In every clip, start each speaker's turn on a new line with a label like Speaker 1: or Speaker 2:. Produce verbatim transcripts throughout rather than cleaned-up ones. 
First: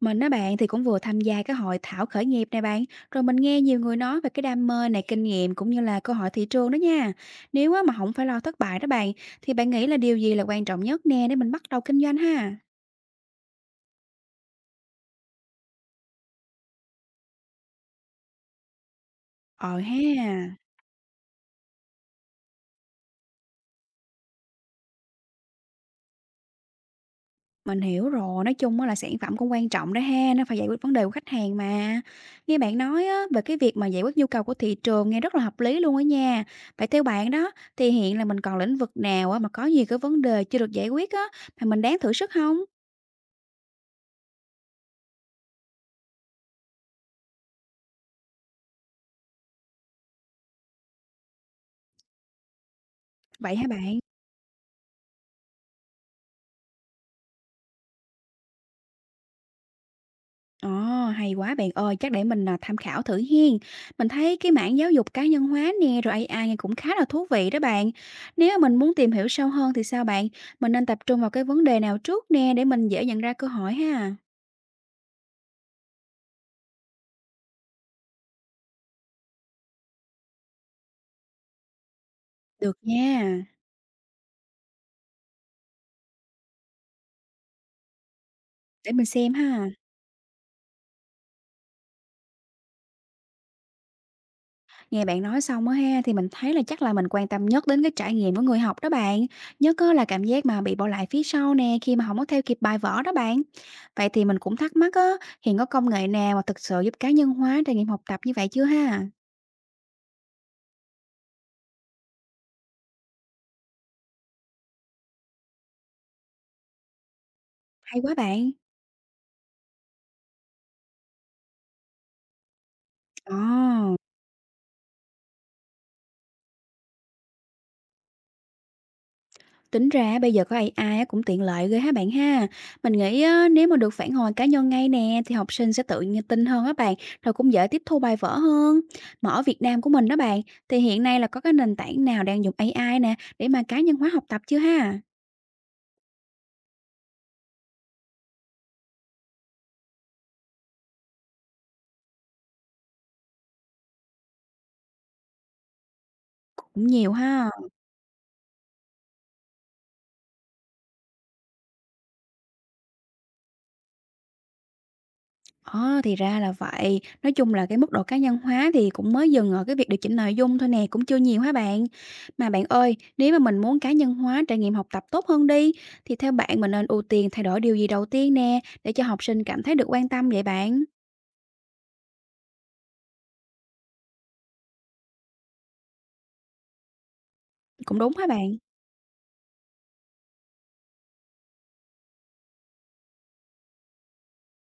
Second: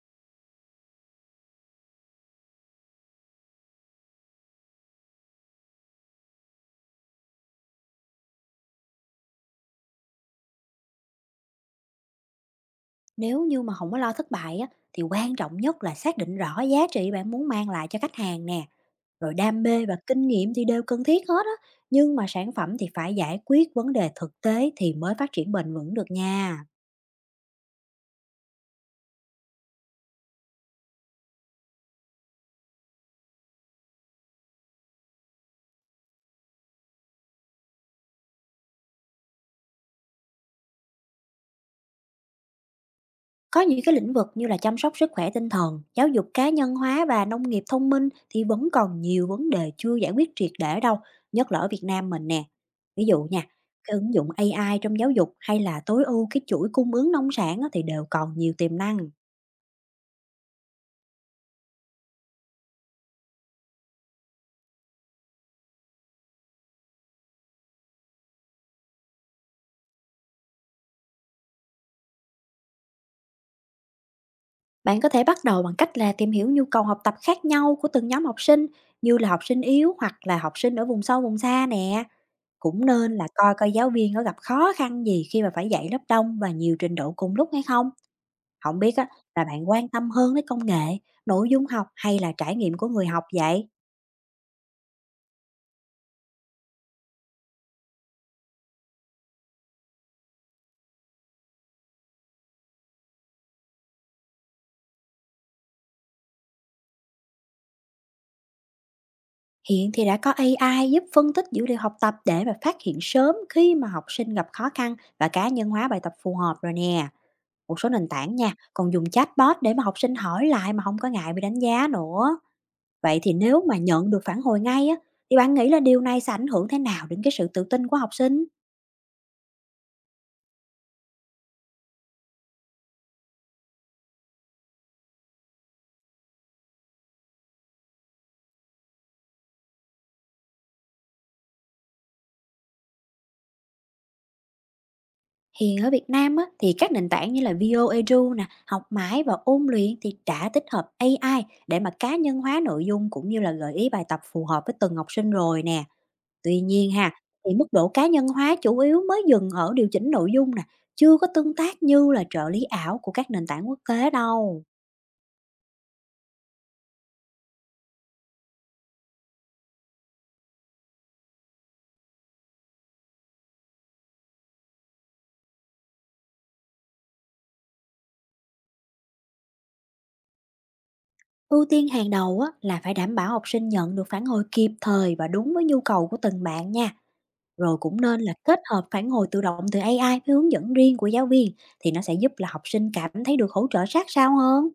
Speaker 1: Mình á bạn thì cũng vừa tham gia cái hội thảo khởi nghiệp này bạn, rồi mình nghe nhiều người nói về cái đam mê này, kinh nghiệm cũng như là cơ hội thị trường đó nha. Nếu á mà không phải lo thất bại đó bạn, thì bạn nghĩ là điều gì là quan trọng nhất nè để mình bắt đầu kinh doanh ha?
Speaker 2: Nếu như mà không có lo thất bại á, thì quan trọng nhất là xác định rõ giá trị bạn muốn mang lại cho khách hàng nè, rồi đam
Speaker 1: Ờ
Speaker 2: mê và kinh
Speaker 1: ha,
Speaker 2: nghiệm thì đều cần thiết hết á, nhưng mà sản phẩm thì phải giải quyết vấn đề thực tế thì mới phát triển bền vững được nha.
Speaker 1: mình hiểu rồi, nói chung á là sản phẩm cũng quan trọng đó ha, nó phải giải quyết vấn đề của khách hàng mà. Nghe bạn nói á, về cái việc mà giải quyết nhu cầu của thị trường nghe rất là hợp lý luôn á nha. Vậy theo bạn đó, thì hiện là mình còn lĩnh vực nào á mà có nhiều cái vấn đề chưa được giải quyết á, mà mình đáng thử sức không?
Speaker 2: Có những cái lĩnh vực như là chăm sóc sức khỏe tinh thần, giáo dục cá nhân hóa và nông nghiệp thông minh thì vẫn còn nhiều vấn đề chưa giải quyết triệt để đâu, nhất là ở Việt Nam mình nè. Ví dụ nha,
Speaker 1: Vậy hả
Speaker 2: cái
Speaker 1: bạn?
Speaker 2: ứng dụng a i trong giáo dục hay là tối ưu cái chuỗi cung ứng nông sản á thì đều còn nhiều tiềm năng.
Speaker 1: Ồ, hay quá bạn ơi, chắc để mình, à, tham khảo thử hiên. Mình thấy cái mảng giáo dục cá nhân hóa nè, rồi a i nghe cũng khá là thú vị đó bạn. Nếu mà mình muốn tìm hiểu sâu hơn thì sao bạn? Mình nên tập trung vào cái vấn đề nào trước nè để mình dễ nhận ra cơ hội ha?
Speaker 2: Bạn có thể bắt đầu bằng cách là tìm hiểu nhu cầu học tập khác nhau của từng nhóm học sinh, như là học sinh yếu hoặc là học sinh ở vùng sâu vùng xa nè.
Speaker 1: Được
Speaker 2: Cũng nên là
Speaker 1: nha,
Speaker 2: coi coi giáo viên có gặp khó khăn gì khi mà phải dạy lớp đông và nhiều trình độ cùng lúc hay không. Không
Speaker 1: để
Speaker 2: biết
Speaker 1: mình
Speaker 2: á,
Speaker 1: xem
Speaker 2: là
Speaker 1: ha.
Speaker 2: bạn quan tâm hơn đến công nghệ, nội dung học hay là trải nghiệm của người học vậy?
Speaker 1: Nghe bạn nói xong á ha, thì mình thấy là chắc là mình quan tâm nhất đến cái trải nghiệm của người học đó bạn. Nhất á là cảm giác mà bị bỏ lại phía sau nè, khi mà không có theo kịp bài vở đó bạn. Vậy thì mình cũng thắc mắc á, hiện có công nghệ nào mà thực sự giúp cá nhân hóa trải nghiệm học tập như vậy chưa ha?
Speaker 2: Hiện thì đã có a i giúp phân tích dữ liệu học tập để mà phát hiện sớm khi mà học sinh gặp khó khăn và cá nhân hóa bài tập phù hợp rồi nè. Một số
Speaker 1: Hay
Speaker 2: nền
Speaker 1: quá
Speaker 2: tảng
Speaker 1: bạn.
Speaker 2: nha, còn dùng chatbot để mà học sinh hỏi lại mà không có ngại bị đánh giá nữa. Vậy thì nếu mà
Speaker 1: Ồ.
Speaker 2: nhận được phản hồi ngay á, thì bạn nghĩ là điều này sẽ ảnh hưởng thế nào đến cái sự tự tin của học sinh?
Speaker 1: Tính ra bây giờ có a i á cũng tiện lợi ghê ha bạn ha. Mình nghĩ á, nếu mà được phản hồi cá nhân ngay nè thì học sinh sẽ tự nhiên tin hơn á bạn, rồi cũng dễ tiếp thu bài vở hơn. Mà ở Việt Nam của mình đó bạn, thì hiện nay là có cái nền tảng nào đang dùng a i nè để mà cá nhân hóa học tập chưa ha?
Speaker 2: Hiện ở Việt Nam á, thì các nền tảng như là Vio Edu nè, Học Mãi và Ôn Luyện thì đã tích hợp a i để mà cá nhân hóa nội dung cũng như là gợi ý bài tập phù hợp với từng học sinh rồi nè. Tuy
Speaker 1: Cũng
Speaker 2: nhiên ha,
Speaker 1: nhiều ha.
Speaker 2: thì mức độ cá nhân hóa chủ yếu mới dừng ở điều chỉnh nội dung nè, chưa có tương tác như là trợ lý ảo của các nền tảng quốc tế đâu.
Speaker 1: Ờ, thì ra là vậy. Nói chung là cái mức độ cá nhân hóa thì cũng mới dừng ở cái việc điều chỉnh nội dung thôi nè, cũng chưa nhiều hả bạn? Mà bạn ơi, nếu mà mình muốn cá nhân hóa trải nghiệm học tập tốt hơn đi, thì theo bạn mình nên ưu tiên thay đổi điều gì đầu tiên nè, để cho học sinh cảm thấy được quan tâm vậy bạn?
Speaker 2: Ưu tiên hàng đầu á, là phải đảm bảo học sinh nhận được phản hồi kịp thời và đúng với nhu cầu của từng bạn nha. Rồi
Speaker 1: Cũng
Speaker 2: cũng
Speaker 1: đúng
Speaker 2: nên
Speaker 1: hả
Speaker 2: là
Speaker 1: bạn?
Speaker 2: kết hợp phản hồi tự động từ a i với hướng dẫn riêng của giáo viên, thì nó sẽ giúp là học sinh cảm thấy được hỗ trợ sát sao hơn.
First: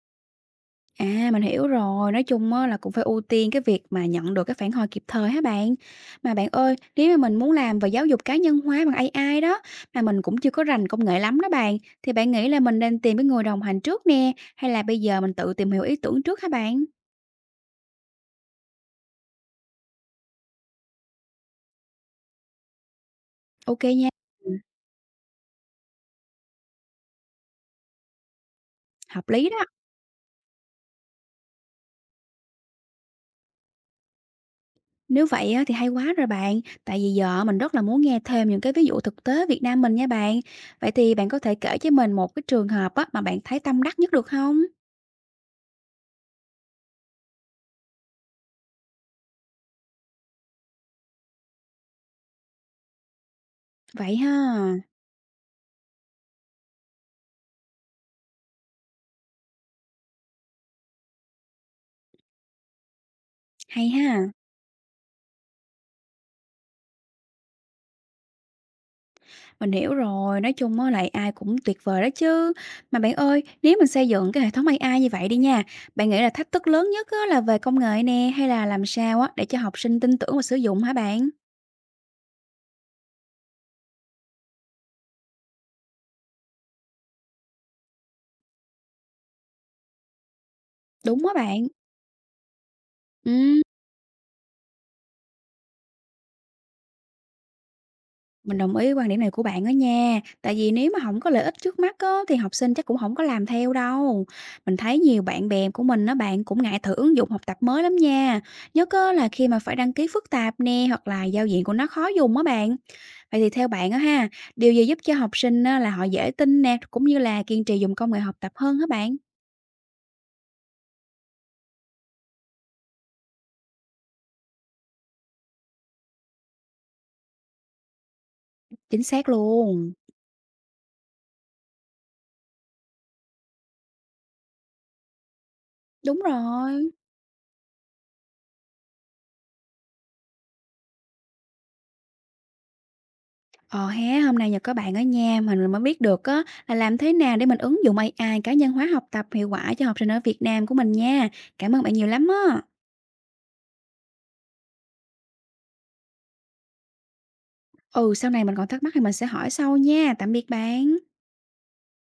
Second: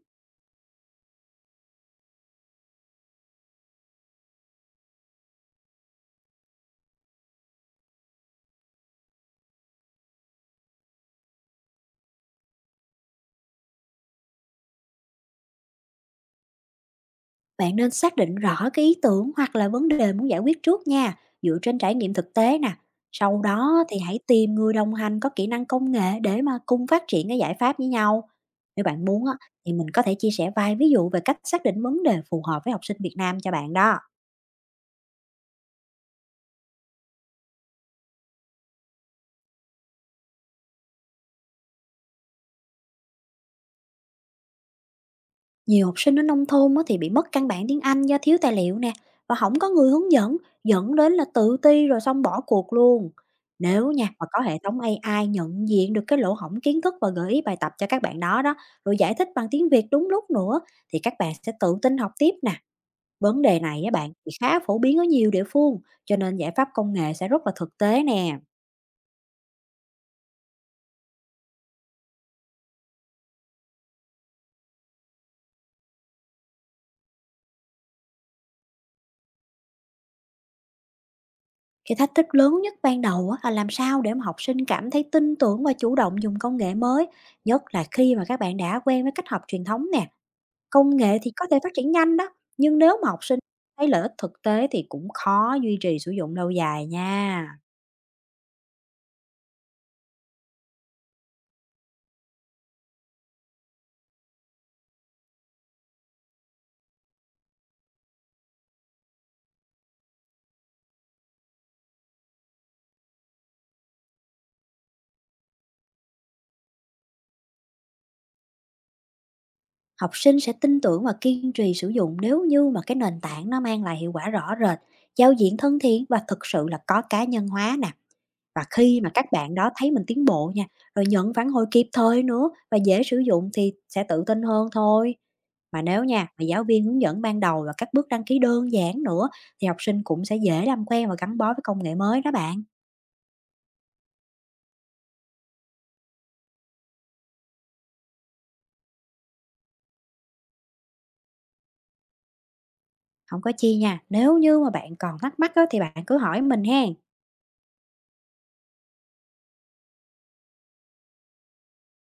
Speaker 1: À, mình hiểu rồi, nói chung á là cũng phải ưu tiên cái việc mà nhận được cái phản hồi kịp thời hả bạn? Mà bạn ơi, nếu mà mình muốn làm về giáo dục cá nhân hóa bằng a i đó, mà mình cũng chưa có rành công nghệ lắm đó bạn, thì bạn nghĩ là mình nên tìm cái người đồng hành trước nè, hay là bây giờ mình tự tìm hiểu ý tưởng trước hả bạn?
Speaker 2: Bạn nên xác định rõ cái ý tưởng hoặc là vấn đề muốn giải quyết trước nha, dựa trên trải nghiệm thực tế nè. Sau
Speaker 1: Ok
Speaker 2: đó thì
Speaker 1: nha,
Speaker 2: hãy
Speaker 1: ừ,
Speaker 2: tìm người đồng hành có kỹ năng công nghệ để mà cùng phát triển cái giải pháp với nhau. Nếu bạn muốn
Speaker 1: hợp
Speaker 2: á,
Speaker 1: lý đó.
Speaker 2: thì mình có thể chia sẻ vài ví dụ về cách xác định vấn đề phù hợp với học sinh Việt Nam cho bạn đó.
Speaker 1: Nếu vậy á, thì hay quá rồi bạn, tại vì giờ mình rất là muốn nghe thêm những cái ví dụ thực tế Việt Nam mình nha bạn. Vậy thì bạn có thể kể cho mình một cái trường hợp á, mà bạn thấy tâm đắc nhất được không?
Speaker 2: Nhiều học sinh ở nông thôn á thì bị mất căn bản tiếng Anh do thiếu tài liệu nè và không có người hướng dẫn, dẫn đến là tự ti rồi xong bỏ cuộc luôn. Nếu nha
Speaker 1: Vậy
Speaker 2: mà có hệ
Speaker 1: ha,
Speaker 2: thống ây ai nhận diện được cái lỗ hổng kiến thức và gợi ý bài tập cho các bạn đó đó, rồi giải thích bằng tiếng Việt đúng lúc nữa, thì các bạn sẽ tự tin học tiếp nè. Vấn đề này
Speaker 1: hay
Speaker 2: á bạn
Speaker 1: ha.
Speaker 2: thì khá phổ biến ở nhiều địa phương, cho nên giải pháp công nghệ sẽ rất là thực tế nè.
Speaker 1: Mình hiểu rồi, nói chung á là a i cũng tuyệt vời đó chứ. Mà bạn ơi, nếu mình xây dựng cái hệ thống a i như vậy đi nha, bạn nghĩ là thách thức lớn nhất á là về công nghệ nè, hay là làm sao á để cho học sinh tin tưởng và sử dụng hả bạn?
Speaker 2: Cái thách thức lớn nhất ban đầu á, là làm sao để mà học sinh cảm thấy tin tưởng và chủ động dùng công nghệ mới, nhất là khi mà các bạn đã quen với cách học truyền thống nè. Công nghệ
Speaker 1: Đúng
Speaker 2: thì
Speaker 1: á
Speaker 2: có thể
Speaker 1: bạn.
Speaker 2: phát triển nhanh đó, nhưng nếu mà học sinh
Speaker 1: Ừm,
Speaker 2: thấy lợi ích thực tế thì cũng khó duy trì sử dụng lâu dài nha.
Speaker 1: mình đồng ý quan điểm này của bạn đó nha. Tại vì nếu mà không có lợi ích trước mắt á thì học sinh chắc cũng không có làm theo đâu. Mình thấy nhiều bạn bè của mình á bạn cũng ngại thử ứng dụng học tập mới lắm nha. Nhớ cơ là khi mà phải đăng ký phức tạp nè, hoặc là giao diện của nó khó dùng á bạn. Vậy thì theo bạn á ha, điều gì giúp cho học sinh á là họ dễ tin nè, cũng như là kiên trì dùng công nghệ học tập hơn hả bạn?
Speaker 2: Học sinh sẽ tin tưởng và kiên trì sử dụng nếu như mà cái nền tảng nó mang lại hiệu quả rõ rệt, giao diện thân thiện và thực sự là có cá nhân hóa nè. Và khi
Speaker 1: Chính
Speaker 2: mà
Speaker 1: xác
Speaker 2: các bạn đó thấy
Speaker 1: luôn.
Speaker 2: mình tiến bộ nha, rồi nhận phản hồi kịp thời nữa và dễ sử dụng thì sẽ tự tin hơn thôi. Mà nếu
Speaker 1: Đúng
Speaker 2: nha, mà giáo viên
Speaker 1: rồi.
Speaker 2: hướng dẫn ban đầu và các bước đăng ký đơn giản nữa, thì học sinh cũng sẽ dễ làm quen và gắn bó với công nghệ mới đó bạn.
Speaker 1: Ờ ha, hôm nay nhờ có bạn ở nhà mà mình mới biết được á là làm thế nào để mình ứng dụng a i cá nhân hóa học tập hiệu quả cho học sinh ở Việt Nam của mình nha. Cảm ơn bạn nhiều lắm á.
Speaker 2: Không có chi nha, nếu như mà bạn còn thắc mắc á, thì bạn cứ hỏi mình hen.
Speaker 1: Ừ, sau này mình còn thắc mắc thì mình sẽ hỏi sau nha. Tạm biệt bạn.